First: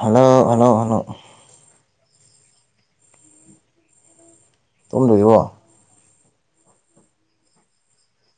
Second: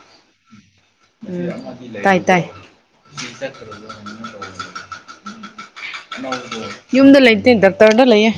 Hello hello hello ꯎꯝ ꯇꯥꯏ ꯇꯥꯏ ꯇꯨꯝꯗꯣꯔꯤꯕꯣ ꯌꯨꯝꯗ ꯂꯩꯇꯦ ꯗꯥꯛꯇꯔꯗ ꯂꯩꯌꯦ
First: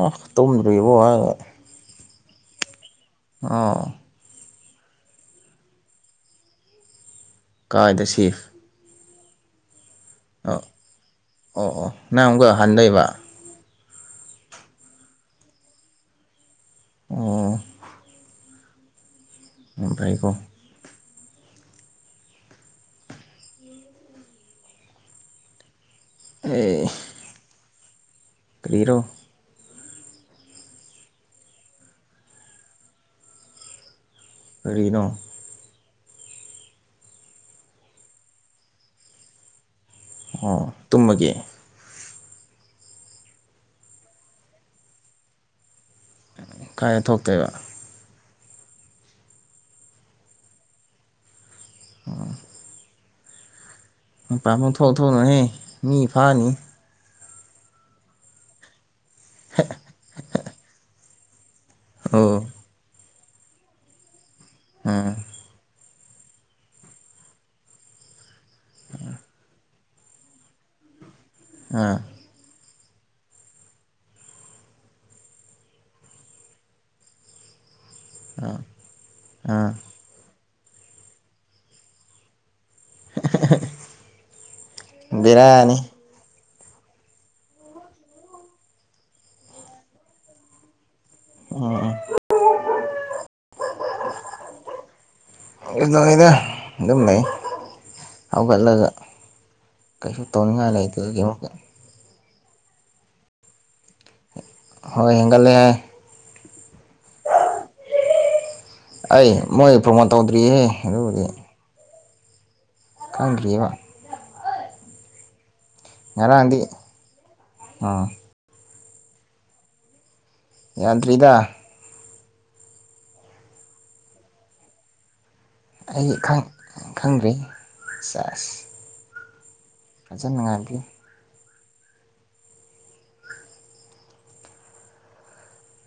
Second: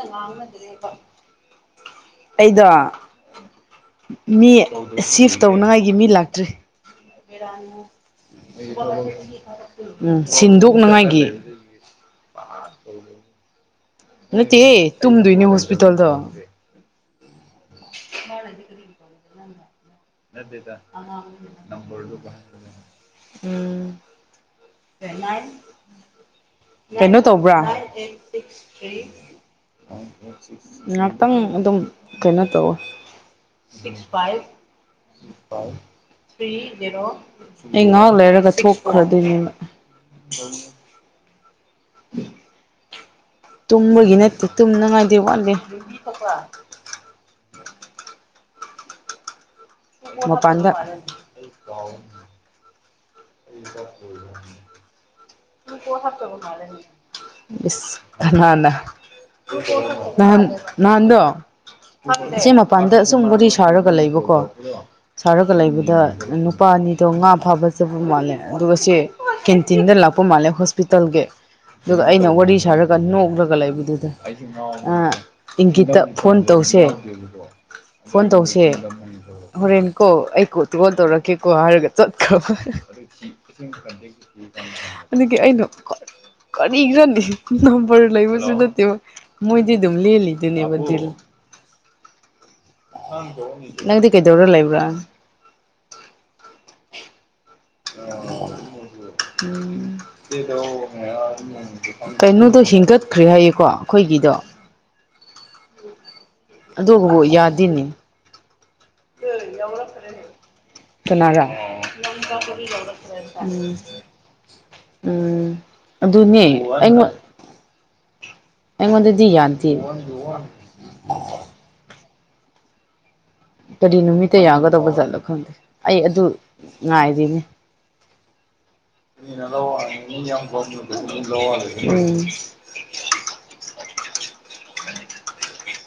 ꯑ ꯇꯨꯝꯗ꯭ꯔꯤꯕꯣ ꯍꯥꯏꯒ ꯑꯩꯗꯣ ꯑꯧ ꯃꯤ ꯁꯤꯐ ꯇꯧꯅꯉꯥꯏꯒꯤ ꯃꯤ ꯂꯥꯛꯇ꯭ꯔꯤ ꯀꯥꯏꯗ ꯁꯤꯐ ꯎꯝ ꯑꯣ ꯁꯤꯟꯗꯣꯛꯅꯉꯥꯏꯒꯤ ꯑꯣ ꯑꯣ ꯅꯪ ꯑꯃꯨꯛꯀ ꯍꯟꯗꯣꯏꯕ ꯅꯠꯇꯦꯌꯦ ꯇꯨꯝꯗꯣꯏꯅꯤ ꯍꯣꯁꯄꯤꯇꯜꯗ ꯑꯣ [unintelligible] [unintelligible] [unintelligible] ꯎꯝ ꯑꯦ [unintelligible] ꯀꯩꯅꯣ ꯇꯧꯕ꯭ꯔꯥ ꯀꯔꯤꯔꯣ ꯉꯍꯥꯛꯇꯪ ꯑꯗꯨꯝ ꯀꯩꯅꯣ ꯇꯧ ꯀꯔꯤꯅꯣ ꯑꯩ ꯉꯥꯛ ꯂꯩꯔꯒ ꯊꯣꯛꯈꯔꯗꯣꯏꯅꯦꯕ ꯑꯣ ꯇꯨꯝꯃꯒꯤ [unintelligible] ꯇꯨꯝꯕꯒꯤ ꯅꯠꯇꯦ ꯇꯨꯝꯅꯉꯥꯏꯗꯤ ꯋꯥꯠꯂꯤ ꯀꯥꯏꯅ ꯊꯣꯛꯇꯣꯏꯕ ꯃꯄꯥꯟꯗ ꯑꯣ [unintelligible] ꯃꯄꯥꯟ ꯄꯪꯊꯣꯛ ꯊꯣꯛꯅꯣꯍꯦ ꯏꯁ ꯀꯅꯥꯅꯥ ꯅꯍꯥꯟ ꯅꯍꯥꯟꯗꯣ ꯁꯤꯃ ꯎꯝ ꯃꯄꯥꯟꯗ ꯑꯁꯨꯝ ꯋꯥꯔꯤ ꯁꯥꯔꯒ ꯂꯩꯕꯀꯣ ꯎꯝ ꯁꯥꯔꯒ ꯂꯩꯕꯗ ꯅꯨꯄꯥ ꯑꯅꯤꯗꯣ ꯉꯥ ꯐꯥꯕ ꯆꯠꯄ ꯃꯥꯜꯂꯦ ꯑꯗꯨꯒ ꯁꯦ ꯀꯦꯟꯇꯤꯟꯗ ꯂꯥꯛꯄ ꯄꯥ ꯃꯥꯜꯂꯦ ꯍꯣꯁꯄꯤꯇꯥꯜꯒꯤ ꯑꯥ ꯑꯗꯨꯒ ꯑꯩꯅ ꯋꯥꯔꯤ ꯁꯥꯔꯛ ꯅꯣꯛꯂꯒ ꯂꯩꯕꯗꯨꯗ ꯏꯪꯒꯤꯠꯇ ꯐꯣꯟ ꯇꯧꯁꯦ ꯐꯣꯟ ꯇꯧꯁꯦ ꯑꯥ ꯍꯣꯔꯦꯟ ꯀꯣ ꯑꯩ ꯀꯣꯜ ꯇꯧꯔꯛꯀꯦꯀꯣ ꯍꯥꯏꯔꯒ ꯆꯠꯈ꯭ꯔꯕ ꯑꯗꯨꯗꯒꯤ ꯑꯩꯅ ꯕꯦꯔꯥꯅꯤ ꯀꯔꯤꯅꯣꯅꯦ ꯅꯝꯕꯔ ꯂꯩꯕꯁꯨ ꯅꯠꯇꯦꯕ ꯃꯣꯏꯗꯤ ꯑꯗꯨꯝ ꯂꯦꯜꯂꯤꯗꯨꯅꯦꯕ ꯗꯤꯜ ꯑꯥ ꯑꯥ ꯅꯪꯗꯤ ꯀꯩꯗꯧꯔ ꯂꯩꯕ꯭ꯔꯥ ꯂꯣꯏꯔꯦ ꯗꯨꯝ ꯂꯩ ꯍꯧꯒꯠꯂꯒ ꯀꯩꯁꯨ ꯇꯧꯅꯤꯡꯉꯥꯏ ꯂꯩꯇꯕꯒꯤ ꯑꯃꯨꯛꯀ [unintelligible] [inaudible] ꯀꯩꯅꯣꯗꯣ ꯍꯦꯟꯒꯠꯈ꯭ꯔꯦ ꯍꯥꯏꯌꯦꯀꯣ ꯑꯩꯈꯣꯏꯒꯤꯗꯣ ꯍꯣꯏ ꯍꯦꯟꯒꯠꯂꯦ ꯍꯥꯏ ꯑꯗꯨꯕꯨ ꯌꯥꯗꯦꯅꯦ ꯑꯩ ꯃꯣꯏ ꯄ꯭ꯔꯣꯃꯣꯠ ꯇꯧꯗ꯭ꯔꯤꯍꯦ ꯑꯗꯨꯕꯨꯗꯤ ꯀꯅꯥꯔꯥ ꯈꯪꯗ꯭ꯔꯤꯑꯕ ꯎꯝ ꯎꯝ ꯉꯔꯥꯡꯗꯤ ꯑꯥ ꯑꯩꯉꯣꯟꯗꯗꯤ ꯌꯥꯝꯗꯦ ꯌꯥꯗ꯭ꯔꯤꯗ ꯀꯔꯤ ꯅꯨꯃꯤꯠꯇ ꯌꯥꯒꯗꯕꯖꯥꯠꯅꯣ ꯈꯪꯗꯦ ꯑꯩ ꯑꯗꯨ ꯈꯪꯗ꯭ꯔꯤ ꯉꯥꯏꯔꯤꯅꯦ ꯆꯁ ꯐꯖꯅ ꯉꯥꯏꯕꯤꯌꯨ ꯎꯝ [inaudible]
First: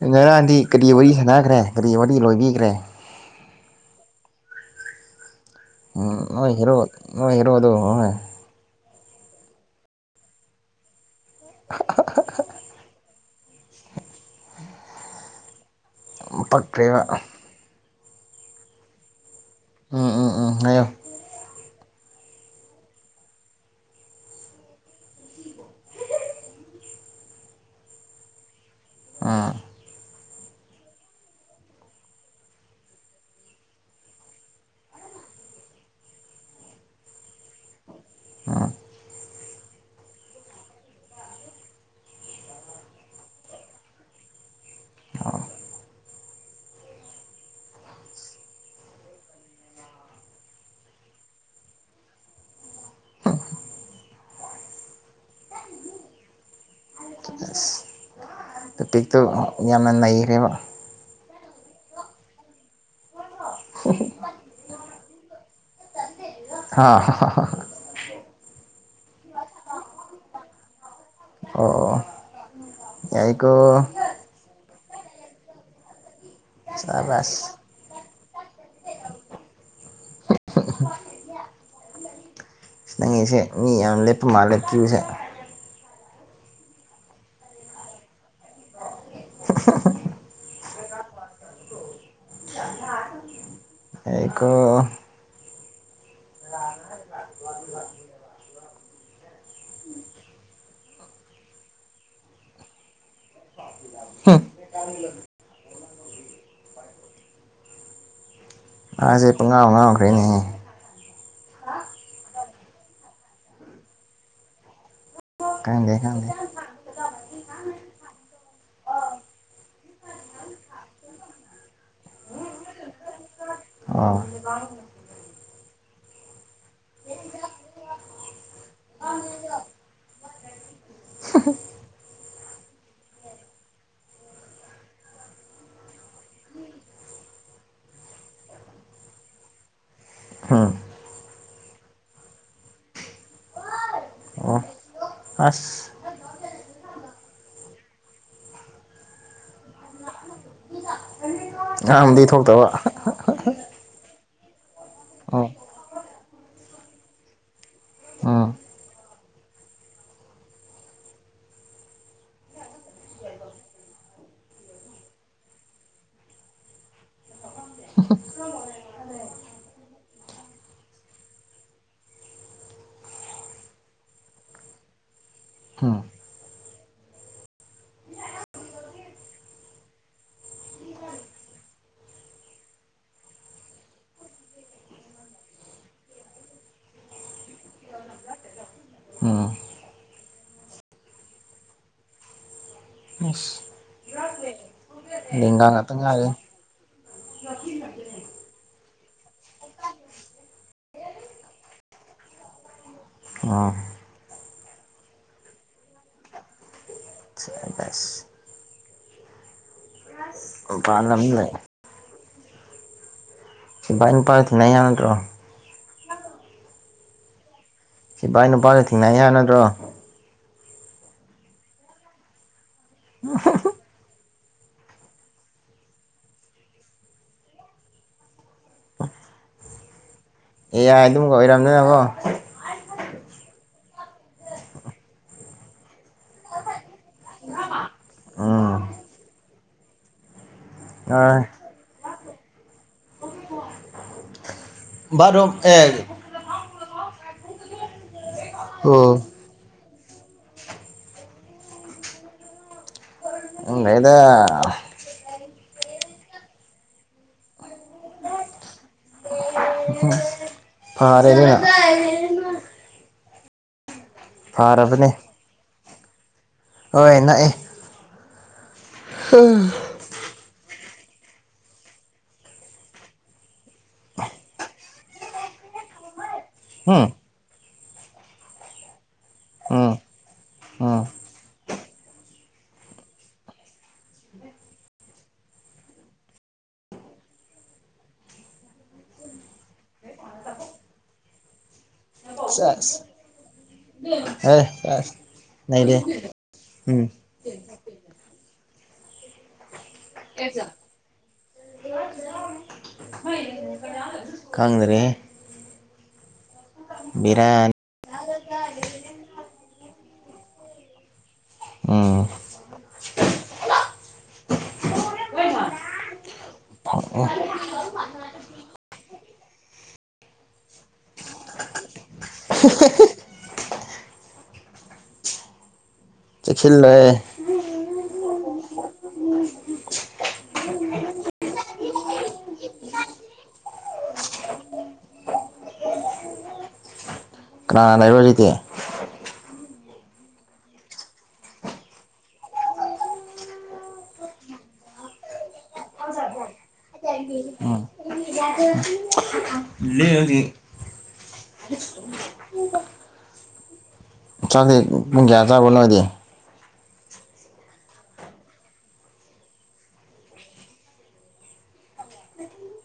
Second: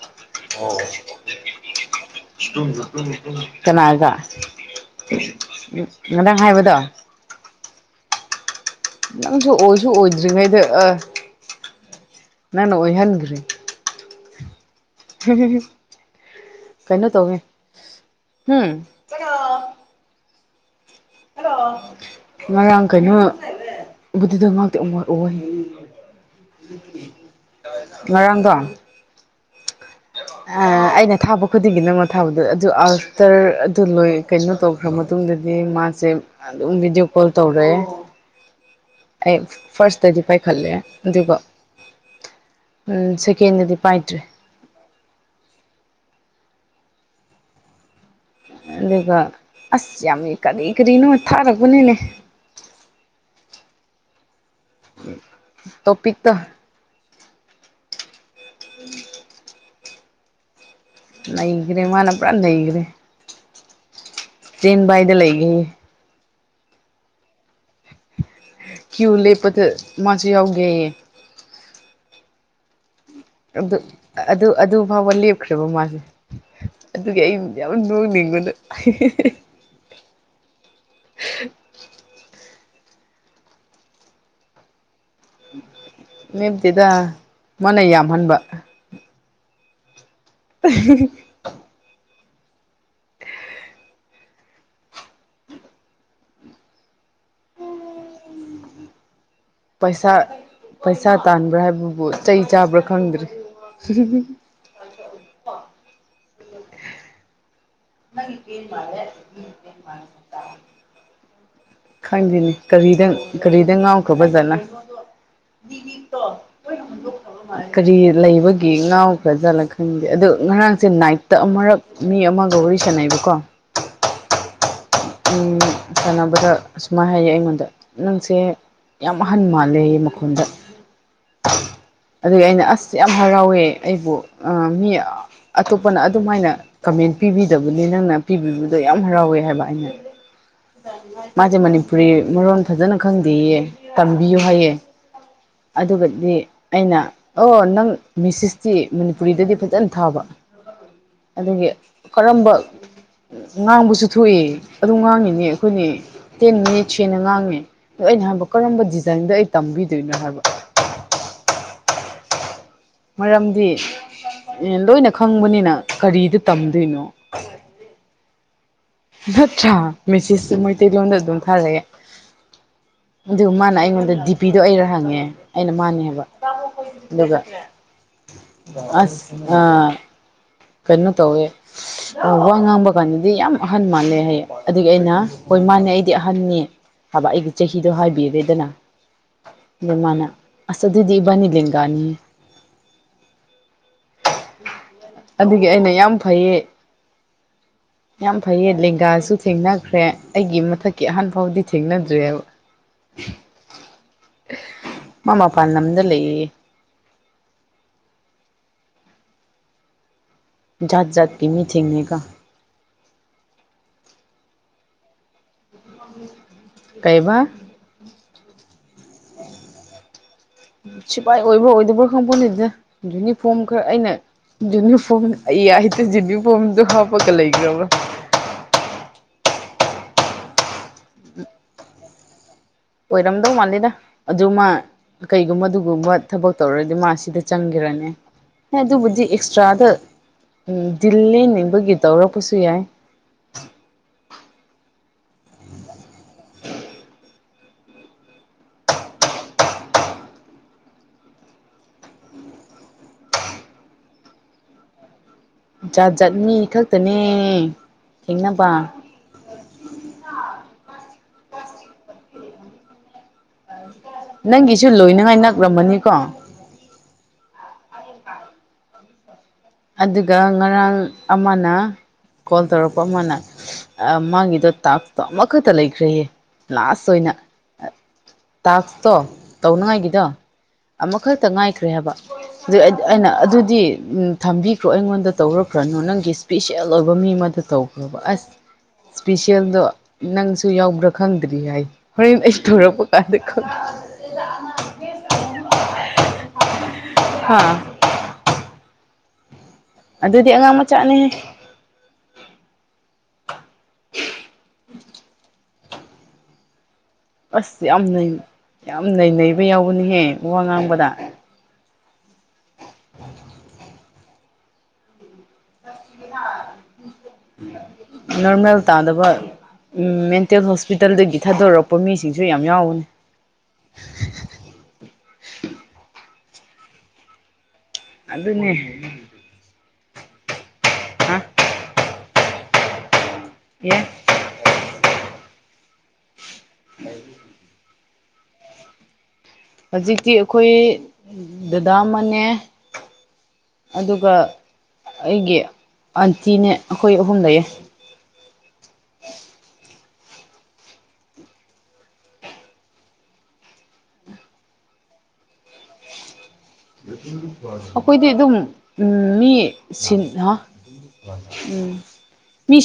ꯉꯔꯥꯡꯗꯤ ꯀꯔꯤ ꯋꯥꯔꯤ ꯁꯥꯟꯅꯈ꯭ꯔꯦ ꯀꯔꯤ ꯋꯥꯔꯤ ꯂꯣꯏꯕꯤꯈ꯭ꯔꯦ ꯀꯅꯥꯒ ꯎꯝ ꯉꯔꯥꯡ ꯅꯣꯏ ꯍꯥꯏꯕꯗꯣ ꯍꯦꯔꯣ ꯅꯣꯏ ꯍꯦꯔꯣꯗꯣ ꯍꯣꯏ ꯅꯪꯁꯨ ꯑꯣꯏꯁꯨ ꯑꯣꯏꯗ꯭ꯔꯤꯉꯩꯗ ꯑꯥ [unintelligible] ꯅꯪꯅ ꯑꯣꯏꯍꯟꯈꯔꯦ ꯄꯛꯈ꯭ꯔꯦꯕ ꯀꯩꯅꯣ ꯇꯧꯋꯦ ꯍꯨꯝ ꯎꯝ ꯎꯝ ꯎꯝ ꯍꯥꯏꯌꯣ ꯍꯜꯂꯣ ꯉꯔꯥꯡ ꯀꯩꯅꯣꯕꯨꯗꯨꯗ ꯉꯥꯛꯇꯥ ꯑꯣꯝꯋꯥꯠ ꯑꯣ ꯍꯥꯏ ꯉꯔꯥꯡꯗꯣ ꯑꯥ ꯑ ꯑꯩꯅ ꯊꯥꯕ ꯈꯨꯗꯤꯡꯒꯤ ꯅꯪꯉꯣꯟ ꯊꯥꯕꯗꯣ ꯑꯗꯨ ꯑꯞꯇꯔ ꯑꯗꯨ ꯂꯣꯏ ꯀꯩꯅꯣ ꯇꯧ ꯈ꯭ꯔꯥ ꯃꯇꯨꯡꯗꯗꯤ ꯃꯥꯁꯦ ꯑꯗꯨꯝ ꯚꯤꯗꯤꯑꯣ ꯀꯣꯜ ꯇꯧꯔꯛꯑꯦ ꯑ ꯑꯩ ꯐꯥꯔꯁꯇꯗꯤ ꯄꯥꯏꯈꯠꯂꯦ ꯑꯗꯨꯒ ꯑ ꯁꯦꯀꯦꯟꯗꯗꯤ ꯄꯥꯏꯗ꯭ꯔꯦ ꯑ ꯑꯗꯨꯒ ꯑꯁ ꯌꯥꯝꯃꯤ ꯀꯔꯤ ꯀꯔꯤꯅꯣ ꯊꯥꯔꯛꯄꯅꯤꯅꯦ ꯇꯣꯄꯤꯛ ꯇꯣ ꯑꯁ ꯇꯣꯄꯤꯛꯇꯣ ꯌꯥꯝꯅ ꯅꯩꯈ꯭ꯔꯦꯕ ꯅꯩꯈ꯭ꯔꯦ ꯃꯥꯅ ꯄꯨꯔꯥ ꯅꯩꯈ꯭ꯔꯦ [unintelligible] ꯆꯦꯟꯕꯥꯏꯗ ꯂꯩꯒꯦ ꯍꯥꯏꯌꯦ ꯍꯥ ꯀꯤꯌꯨꯏ ꯂꯦꯄꯗ ꯃꯥꯁꯨ ꯌꯥꯎꯒꯦꯑꯦ ꯑꯣ ꯑꯣ ꯌꯥꯏꯀꯣ ꯑꯗꯨ ꯑꯗꯨ ꯑꯗꯨ ꯐꯥꯎꯕ ꯂꯦꯞꯈ꯭ꯔꯦꯕ ꯃꯥꯁꯦ ꯑꯗꯨꯒꯤ ꯑꯩ ꯁꯕꯥꯁ ꯌꯥꯝ ꯅꯣꯡꯅꯤꯡꯕꯅ [unintelligible] ꯅꯪꯒꯤꯁꯦ ꯃꯤ ꯌꯥꯝ ꯂꯦꯞꯄ ꯃꯥꯜꯂꯦ ꯀꯤꯌꯨꯏ ꯁꯦ ꯂꯦꯞꯇꯦꯗ ꯃꯥꯅ ꯌꯥꯝꯍꯟꯕ [inaudible] [inaudible] ꯑꯩꯀꯣ ꯄꯩꯁꯥ ꯄꯩꯁꯥ ꯇꯥꯟꯕ꯭ꯔꯥ ꯍꯥꯏꯕꯕꯨ ꯆꯩ ꯆꯥꯕ꯭ꯔꯥ ꯈꯪꯗ꯭ꯔꯤ [inaudible] ꯑꯥꯖꯦ ꯄꯨꯡꯉꯥꯎ ꯉꯥꯎꯈ꯭ꯔꯦꯅꯦ ꯈꯪꯗꯦꯅꯦ ꯀꯔꯤꯗ ꯀꯔꯤꯗ ꯉꯥꯎꯈ꯭ꯔꯕꯖꯥꯂ ꯈꯪꯗꯦ ꯈꯪꯗꯦ [unintelligible] ꯀꯔꯤ ꯂꯩꯕꯒꯤ ꯉꯥꯎꯈ꯭ꯔꯖꯠꯂ ꯈꯪꯗꯦ ꯑꯗꯣ ꯉꯔꯥꯡꯁꯦ ꯅꯥꯏꯠꯇ ꯑꯃꯔꯛ ꯃꯤ ꯑꯃꯒ ꯋꯥꯔꯤ ꯁꯥꯟꯅꯩꯕꯀꯣ ꯑꯥ ꯎꯝ ꯁꯥꯟꯅꯕꯗ ꯁꯨꯃꯥꯏ ꯍꯥꯏꯌꯦ ꯑꯩꯉꯣꯟꯗ ꯅꯪꯁꯦ ꯌꯥꯝ ꯑꯍꯟ ꯃꯥꯜꯂꯦꯌꯦ ꯃꯈꯣꯟꯗ [inaudible] ꯑꯗꯨꯏ ꯑꯩꯅ ꯑꯁ ꯌꯥꯝ ꯍꯔꯥꯎꯌꯦ ꯑꯩꯕꯨ ꯑ ꯃꯤ ꯑꯇꯣꯞꯄꯅ ꯑꯗꯨꯃꯥꯏꯅ ꯀꯃꯦꯟ ꯄꯤꯕꯤꯗꯕꯅꯤ ꯅꯪꯅ ꯄꯤꯕꯤꯕꯗꯣ ꯌꯥꯝ ꯍꯔꯥꯎꯌꯦ ꯍꯥꯏꯕ ꯑꯩꯅ ꯎꯝ ꯃꯥꯁꯦ ꯃꯅꯤꯄꯨꯔꯤ ꯃꯔꯣꯟ ꯐꯖꯅ ꯈꯪꯗꯦꯌꯦ ꯇꯝꯕꯤꯌꯨ ꯑꯣ ꯍꯥꯏꯌꯦ ꯑꯁ ꯑꯗꯨꯒꯗꯤ ꯑꯩꯅ ꯑꯣ ꯅꯪ ꯃꯤꯁꯤꯁꯇꯤ ꯃꯅꯤꯄꯨꯔꯤꯗꯗꯤ ꯐꯖꯅ ꯊꯥꯕ ꯑꯗꯨꯒꯤ ꯉꯥꯡꯕꯗꯤ ꯀꯔꯝꯕ ꯊꯣꯛꯇꯕ ꯉꯥꯡꯕꯁꯨ ꯊꯣꯛꯏ ꯑꯗꯨ ꯉꯥꯡꯉꯤꯅꯤ ꯑꯣ ꯑꯈꯣꯏꯅꯦ ꯇꯦꯟ ꯃꯌꯦꯛ ꯁꯦꯡꯅ ꯉꯥꯡꯉꯦ ꯑꯗꯣ ꯑꯩꯅ ꯍꯥꯏꯕ ꯎꯝ ꯀꯔꯝꯕ ꯗꯤꯖꯥꯏꯟꯗ ꯑꯩ ꯇꯝꯕꯤꯗꯣꯏꯅꯣ ꯍꯥꯏꯕ ꯃꯔꯝꯗꯤ ꯂꯣꯏꯅ ꯈꯪꯕꯅꯤꯅ ꯀꯔꯤꯗ ꯇꯝꯗꯣꯏꯅꯣ ꯅꯠꯇ꯭ꯔꯥ ꯃꯦꯁꯦꯁꯁꯨ ꯃꯩꯇꯩ ꯂꯣꯟꯗ ꯑꯗꯨꯝ ꯊꯥꯔꯛꯑꯦ ꯑꯗꯨ ꯃꯥꯅ ꯑꯩꯉꯣꯟꯗ ꯗꯤ ꯄꯤꯗꯣ ꯑꯩꯔ ꯍꯪꯉꯦ ꯑꯩꯅ ꯎꯝ ꯃꯥꯥꯟꯅꯤ ꯍꯥꯏꯕ ꯑꯗꯨꯒ ꯑꯁ ꯑ ꯀꯩꯅꯣ ꯇꯧꯋꯦ ꯋꯥ ꯉꯥꯡꯕ ꯀꯥꯟꯗꯗꯤ ꯌꯥꯝ ꯑꯍꯟ ꯃꯥꯜꯂꯦ ꯍꯌꯦ ꯑꯗꯨꯒꯤ ꯑꯩꯅ ꯍꯣꯏ ꯃꯥꯅꯦ ꯑꯩꯗꯤ ꯑꯍꯟꯅꯤ ꯍꯥꯏꯕ ꯑꯩꯒꯤ ꯆꯍꯤꯗꯣ ꯍꯥꯏꯕꯤꯔꯦꯗꯅ ꯎꯝ ꯌꯦ ꯃꯥꯅ ꯑꯁ ꯑꯗꯨꯗꯤ ꯏꯕꯅꯤ ꯂꯦꯡꯒꯥꯅꯤ ꯑꯁ ꯂꯦꯡꯒꯥ ꯑꯗꯨꯒꯤ ꯑꯩꯅ ꯉꯥꯛꯇ ꯌꯥꯝ ꯉꯥꯏꯔꯦ ꯐꯩꯌꯦ [unintelligible] ꯌꯥꯝ ꯐꯩꯌꯦ ꯂꯦꯡꯒꯥꯁꯨ ꯊꯦꯡꯅꯈ꯭ꯔꯦ ꯑꯩꯒꯤ ꯃꯊꯛꯀꯤ ꯑꯍꯟ ꯐꯥꯎꯗꯤ ꯊꯦꯡꯅꯗ꯭ꯔꯦꯑꯕ [inaudible] ꯃꯥ ꯃꯄꯥꯟ ꯂꯝꯗ ꯂꯩꯌꯦ ꯁꯕꯥꯖ ꯃꯄꯥꯟ ꯖꯥꯠ ꯖꯥꯠꯀꯤ ꯂꯝꯗ ꯂꯩ ꯃꯤ ꯊꯦꯡꯅꯩꯒꯣ ꯁꯤꯕꯥꯥꯏ ꯅꯨꯄꯥ ꯇꯤꯟꯅ ꯌꯥꯗ꯭ꯔꯣ [inaudible] ꯀꯩꯕ ꯁꯤꯐꯥꯏ ꯅꯨꯄꯥꯗꯨ ꯊꯦꯡꯅ ꯌꯥꯅꯗ꯭ꯔꯣ ꯁꯤꯐꯥꯏ ꯑꯣꯏꯕ꯭ꯔꯥ ꯑꯣꯏꯗꯕ꯭ꯔꯥ ꯈꯪꯐꯣꯠꯇꯦꯗ ꯌꯨꯅꯤꯐꯣꯔꯝ ꯈꯔ ꯑꯩꯅ ꯌꯨꯅꯤꯐꯣꯔꯝ ꯑꯩ ꯌꯥꯏꯗ ꯌꯨꯅꯤꯐꯣꯔꯝꯗꯣ ꯍꯥꯞꯄꯒ ꯂꯩꯈ꯭ꯔꯕ꯭ꯔꯥ ꯑꯦ ꯑꯥꯏ ꯗꯨꯝ ꯑꯣꯏꯔꯝꯗꯅ ꯀꯣ ꯑꯣꯏꯔꯝꯗꯧ ꯃꯥꯜꯂꯤꯗ ꯑꯗꯨ ꯃꯥ ꯀꯩꯒꯨꯝꯕ ꯑꯗꯨꯒꯨꯝꯕ ꯊꯕꯛ ꯇꯧꯔꯗꯤ ꯃꯥ ꯁꯤꯗ ꯆꯪꯒꯦꯔꯅꯦ ꯍꯣꯢ ꯎꯝ ꯑꯗꯨꯕꯨꯗꯤ ꯑꯦꯛꯁꯇ꯭ꯔꯥꯗ ꯍꯣꯏ ꯗꯤꯟꯂꯦꯟꯅꯤꯡꯕꯒꯤ ꯇꯧꯔꯛꯄꯁꯨ ꯌꯥꯏ ꯕꯥꯊꯔꯨꯝ ꯑꯦ [unintelligible] ꯎꯝ ꯎꯝ ꯅꯩꯗ ꯖꯥꯠ ꯖꯥꯠ ꯃꯤ ꯈꯛꯇꯅꯦ ꯊꯦꯡꯅꯕ ꯎꯝ [unintelligible] ꯐꯥꯔꯦꯅꯦ ꯅꯪꯒꯤꯁꯨ ꯐꯔꯕꯅꯦ ꯂꯣꯏꯅꯉꯥꯏ ꯅꯛꯂꯝꯃꯅꯤꯀꯣ ꯍꯣꯏ ꯅꯛꯑꯦ [inaudible] ꯑꯗꯨꯒ ꯉꯔꯥꯡ ꯑꯃꯅ ꯀꯣꯜ ꯇꯧꯔꯛꯄ ꯑꯃꯅ ꯃꯥꯒꯤꯗꯣ ꯇꯥꯛꯁꯇꯣ ꯑꯃꯈꯛꯇ ꯂꯩꯈ꯭ꯔꯦꯌꯦ ꯎꯝ ꯂꯥꯁ ꯑꯣꯏꯅ [unintelligible] ꯇꯥꯛꯁꯇꯣ ꯎꯝ ꯇꯧꯅꯉꯥꯏꯒꯤꯗꯣ ꯎꯝ ꯑꯃꯈꯛꯇ ꯉꯥꯏꯈ꯭ꯔꯦ ꯍꯥꯏꯕ [unintelligible] ꯑꯩꯅ ꯑꯗꯨꯗꯤ ꯎꯝ ꯊꯝꯕꯤꯈ꯭ꯔꯣ ꯑꯩꯉꯣꯟꯗ ꯇꯧꯔꯛꯈ꯭ꯔꯅꯣ ꯅꯪꯒꯤ ꯏꯁꯄꯤꯁꯦꯜ ꯑꯣꯏꯕ ꯃꯤ ꯑꯃꯗ ꯇꯧꯈ꯭ꯔꯣꯕ ꯑꯁ ꯏꯁꯄꯤꯁꯦꯜꯗꯣ ꯅꯪꯁꯨ ꯌꯥꯎꯕ꯭ꯔꯥ ꯈꯪꯗ꯭ꯔꯤ ꯍꯥꯏ ꯍꯣꯔꯦꯟ ꯑꯩꯁꯨ ꯁꯦꯁ ꯇꯧꯔꯛꯄ [unintelligible] ꯈꯪ ꯑꯦ [unintelligible] ꯅꯩꯗꯦ [inaudible] ꯍꯥꯥ ꯑꯗꯨꯗꯤ ꯑꯉꯥꯡ ꯃꯆꯥꯅꯤ ꯈꯪꯗ꯭ꯔꯦꯍꯦ ꯕꯦꯔꯥꯅꯤ ꯑꯁ ꯌꯥꯝ ꯌꯥꯝ ꯅꯩ ꯅꯩꯕ ꯌꯥꯎꯕꯅꯤꯍꯦ ꯋꯥ ꯉꯥꯡꯕꯗ ꯎꯝ [inaudible] [unintelligible] ꯅꯣꯔꯃꯦꯜ ꯇꯥꯗꯕ ꯎꯝ ꯃꯦꯟꯇꯦꯜ ꯍꯣꯁꯄꯤꯇꯥꯜꯗꯒꯤ ꯊꯥꯗꯣꯔꯛꯄ ꯃꯤꯁꯤꯡꯁꯨ ꯌꯥꯝ ꯌꯥꯎꯕꯅꯤ ꯆꯦꯛꯁꯤꯜꯂꯨꯍꯦ ꯑꯗꯨꯅꯦ ꯍꯥ [inaudible] ꯑꯦ ꯀꯅꯥꯒ ꯂꯩꯕ꯭ꯔꯣ ꯍꯧꯖꯤꯛꯇꯤ ꯍꯧꯖꯤꯛꯇꯤ ꯑꯩꯈꯣꯏ ꯗꯗꯥ ꯑꯃꯅꯦ ꯑꯗꯨꯒ ꯑꯩꯒꯤ ꯑꯟꯇꯤꯅꯦ ꯑꯩꯈꯣꯏ ꯑꯍꯨꯝ ꯂꯩꯌꯦ [inaudible] [inaudible] ꯍ [inaudible] ꯆꯥꯛꯇꯤ ꯄꯨꯡ ꯀꯌꯥ ꯆꯥꯕ꯭ꯔꯣ ꯅꯣꯏꯗꯤ ꯑꯩꯈꯣꯏꯗꯤ ꯑꯗꯨꯝ ꯎꯝ ꯃꯤ ꯁꯤꯟ ꯍꯥ ꯎꯝ ꯃꯤ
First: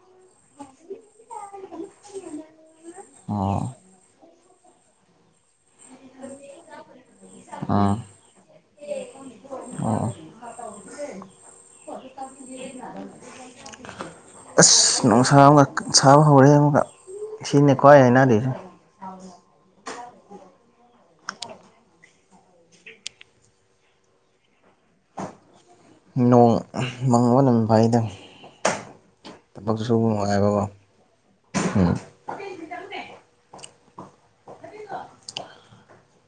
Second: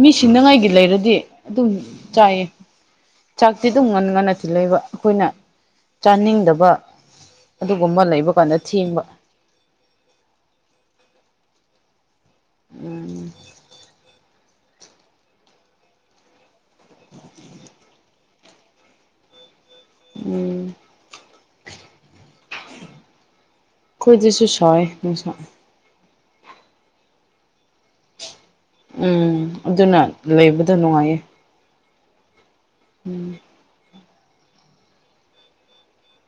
ꯃꯤ ꯁꯤꯅꯉꯥꯏꯒꯤ ꯂꯩꯔꯗꯤ ꯑꯗꯨꯝ ꯆꯥꯏꯌꯦ ꯑꯣ ꯆꯥꯛꯇꯤ ꯑꯗꯨꯝ ꯉꯟꯅ ꯉꯟꯅꯗꯤ ꯂꯩꯕ ꯑꯩꯈꯣꯏꯅ ꯆꯥꯅꯤꯡꯗꯕ ꯎꯝ ꯑꯗꯨꯒꯨꯝꯕ ꯂꯩꯕ ꯀꯥꯟꯗ ꯊꯦꯡꯕ ꯑꯣ ꯑꯣ ꯎꯝ ꯑꯁ ꯅꯨꯡꯁꯥ ꯑꯃꯨꯛꯒ ꯒꯥꯟ ꯁꯥꯕ ꯍꯧꯔꯦ ꯑꯃꯨꯛꯒ ꯁꯤꯅꯦ ꯀ꯭ꯋꯥꯏ ꯍꯥꯏꯅꯗ꯭ꯔꯤꯁꯦ ꯎꯝ ꯑꯩꯈꯣꯏꯗꯨꯁꯨ ꯁꯥꯢꯌꯦ ꯅꯨꯡꯁꯥ ꯃꯪꯕꯅ ꯐꯩꯗ ꯎꯝ ꯊꯕꯛ ꯑꯗꯨꯅ ꯁꯨꯕ ꯅꯨꯡꯉꯥꯏꯕꯀꯣ ꯂꯩꯕꯗꯣ ꯅꯨꯡꯉꯥꯏꯌꯦ ꯎꯝ ꯎꯝ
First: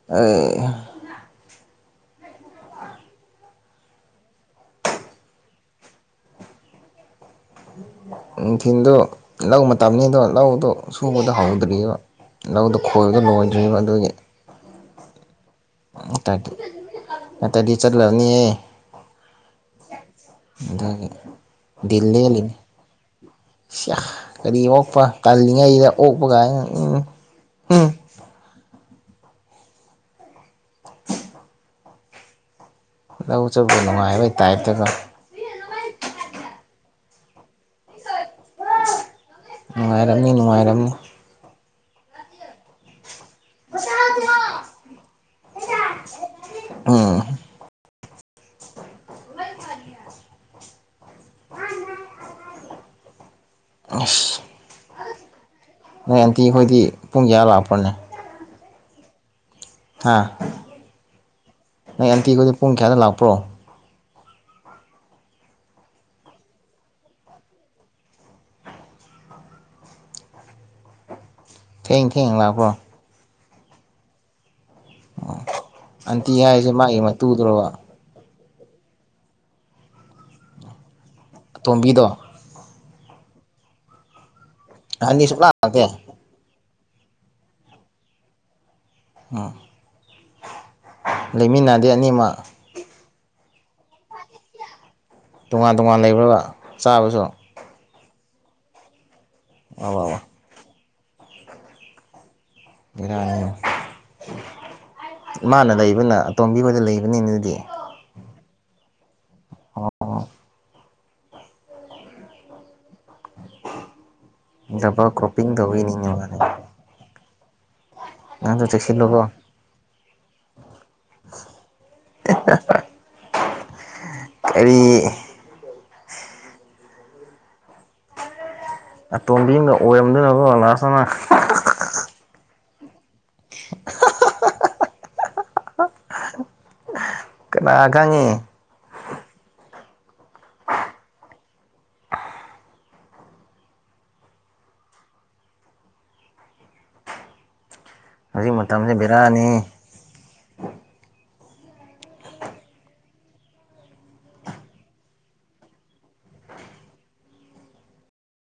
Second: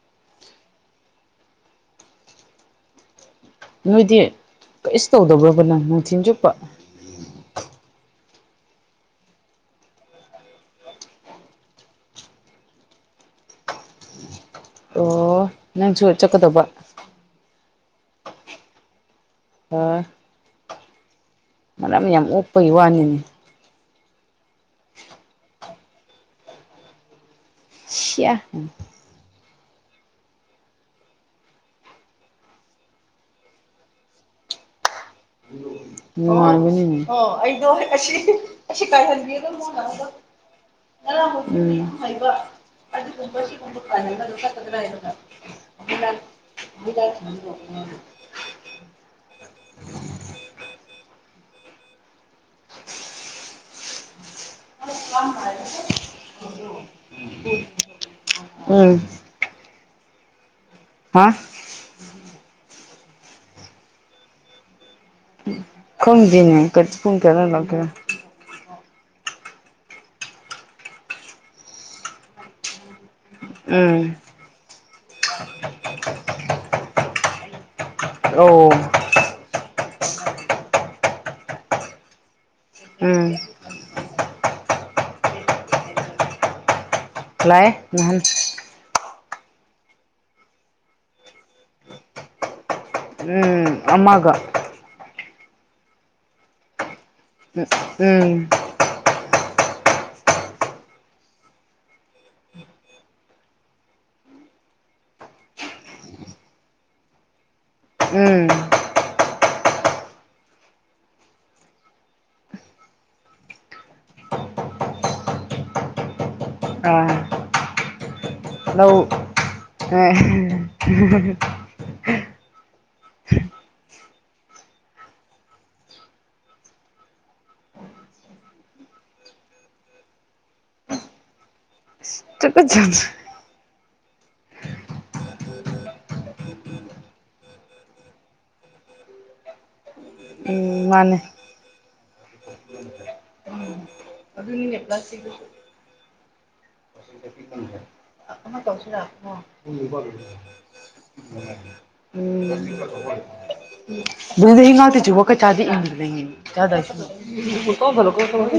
ꯑꯦ ꯅꯣꯏꯗꯤ ꯀꯩꯁꯨ ꯇꯧꯗꯕ꯭ꯔꯕꯥ ꯅꯨꯡꯊꯤꯟ ꯆꯨꯞꯄ ꯎ [inaudible] ꯅꯨꯡꯊꯤꯟꯗꯣ ꯂꯧ ꯃꯇꯝꯅꯤꯗꯣ ꯂꯧꯗꯣ ꯁꯨꯕꯗꯣ ꯍꯧꯗ꯭ꯔꯤꯑꯦꯕ ꯂꯧꯗꯣ ꯈꯣꯏꯕꯗꯣ ꯂꯣꯢꯗ꯭ꯔꯤꯑꯦꯕ ꯑꯗꯨꯒꯤ ꯑꯣ ꯅꯪꯁꯨ ꯆꯠꯀꯗꯧꯕ [unintelligible] ꯅꯠꯇꯥ꯭ꯔꯗꯤ ꯆꯠꯂꯅꯤꯌꯦ ꯍꯣꯢ ꯑꯗꯨꯒꯤ ꯗꯤꯜꯂꯦꯜꯂꯤꯅꯦ ꯑꯣꯛꯄꯒꯤ ꯋꯥꯅꯤꯅꯦ ꯁꯤꯌꯥ ꯀꯔꯤ ꯑꯣꯛꯄ ꯇꯥꯜꯂꯤꯉꯩꯗ ꯑꯣꯛꯄꯒꯥꯏ ꯎꯝ ꯎꯝ ꯁꯤꯌꯥ ꯂꯧ ꯆꯠꯕ ꯅꯨꯡꯉꯥꯏꯕꯩ ꯇꯥꯏꯞꯇꯒꯣ ꯅꯨꯡꯉꯥꯢꯕꯅꯤꯅꯦ [unintelligible] [unintelligible] [unintelligible] ꯎꯝ ꯅꯨꯡꯉꯥꯏꯔꯝꯅꯤ ꯅꯨꯡꯉꯥꯏꯔꯝꯅꯤ ꯎꯝ [unintelligible] [unintelligible] [inaudible] ꯑꯁ [unintelligible] ꯅꯣꯏ ꯑꯟꯇꯤ ꯈꯣꯏꯗꯤ ꯄꯨꯡ ꯀꯌꯥ ꯂꯥꯛꯄ꯭ꯔꯅꯦ ꯎꯝ ꯍꯥ ꯍꯥꯥ ꯅ‌ꯣꯏ ꯑꯟꯇꯤꯈꯣꯏꯗꯤ ꯄꯨꯡ ꯀꯌꯥꯗ ꯂꯥꯛꯄ꯭ꯔꯣ ꯈꯪꯗ‌ꯦꯅ‌ꯦ ꯄꯨꯡ ꯀꯌꯥꯗ ꯂꯩꯛꯒꯦꯔ ꯊꯦꯡ ꯊꯦꯡꯅ ꯂꯥꯛꯄ꯭ꯔꯣ ꯎꯝ ꯑꯟꯇꯤ ꯍꯥꯏꯁꯦ ꯃꯥꯒꯤ ꯃꯇꯨꯗꯨꯔꯣꯕ ꯑꯣ ꯇꯣꯝꯕꯤꯗꯣ ꯎꯝ ꯅꯪꯗꯤ ꯁꯨꯛꯂꯥꯛ ꯇ‌ꯦ ꯂꯥꯛꯑ‌ꯦ ꯅꯍꯥꯟ ꯎꯝ ꯂꯩꯃꯤꯟꯅꯗꯦ ꯑꯅꯤꯃꯛ ꯎꯝ ꯑꯃꯒ ꯇꯣꯉꯥꯟ -ꯇꯣꯉꯥꯟ ꯂꯩꯕ꯭ꯔꯕ ꯆꯥꯕꯁꯨ ꯎꯝ-ꯎꯝ ꯋꯥ-ꯋꯥ ꯕꯦꯔꯥꯅꯤ ꯃꯥꯅ ꯂꯩꯕꯅ ꯑꯇꯣꯝꯕꯤꯈꯣꯏꯗ ꯂꯩꯕꯅꯤ ꯑꯗꯨꯗꯤ ꯎꯝ ꯑꯣ-ꯑꯣ ꯗꯕꯜ ꯀ꯭ꯔꯣꯞꯄꯤꯡ ꯇꯧꯌꯤꯅꯤ ꯃꯥꯗꯤ ꯑꯥ ꯅꯪꯗ‌ꯣ ꯆꯦꯛꯁꯤꯜꯂꯨꯀꯣ ꯍꯣꯏ [unintelligible] ꯀꯔꯤ ꯑꯇꯣꯝꯕꯤ ꯑꯃ ꯑꯣꯏꯔꯝꯗꯅꯀ ꯂꯥꯁꯇ ꯅꯪ꯫ ꯇꯨꯀꯠꯆꯗꯔ [unintelligible] ꯀꯅꯥ ꯈꯪꯉꯤ ꯎꯝ ꯃꯥꯅ‌ꯦ꯫ [inaudible] [inaudible] ꯍꯧꯖꯤꯛ ꯃꯇꯝꯁꯦ ꯕꯦꯔꯥꯅꯤ [unintelligible] [unintelligible] [unintelligible]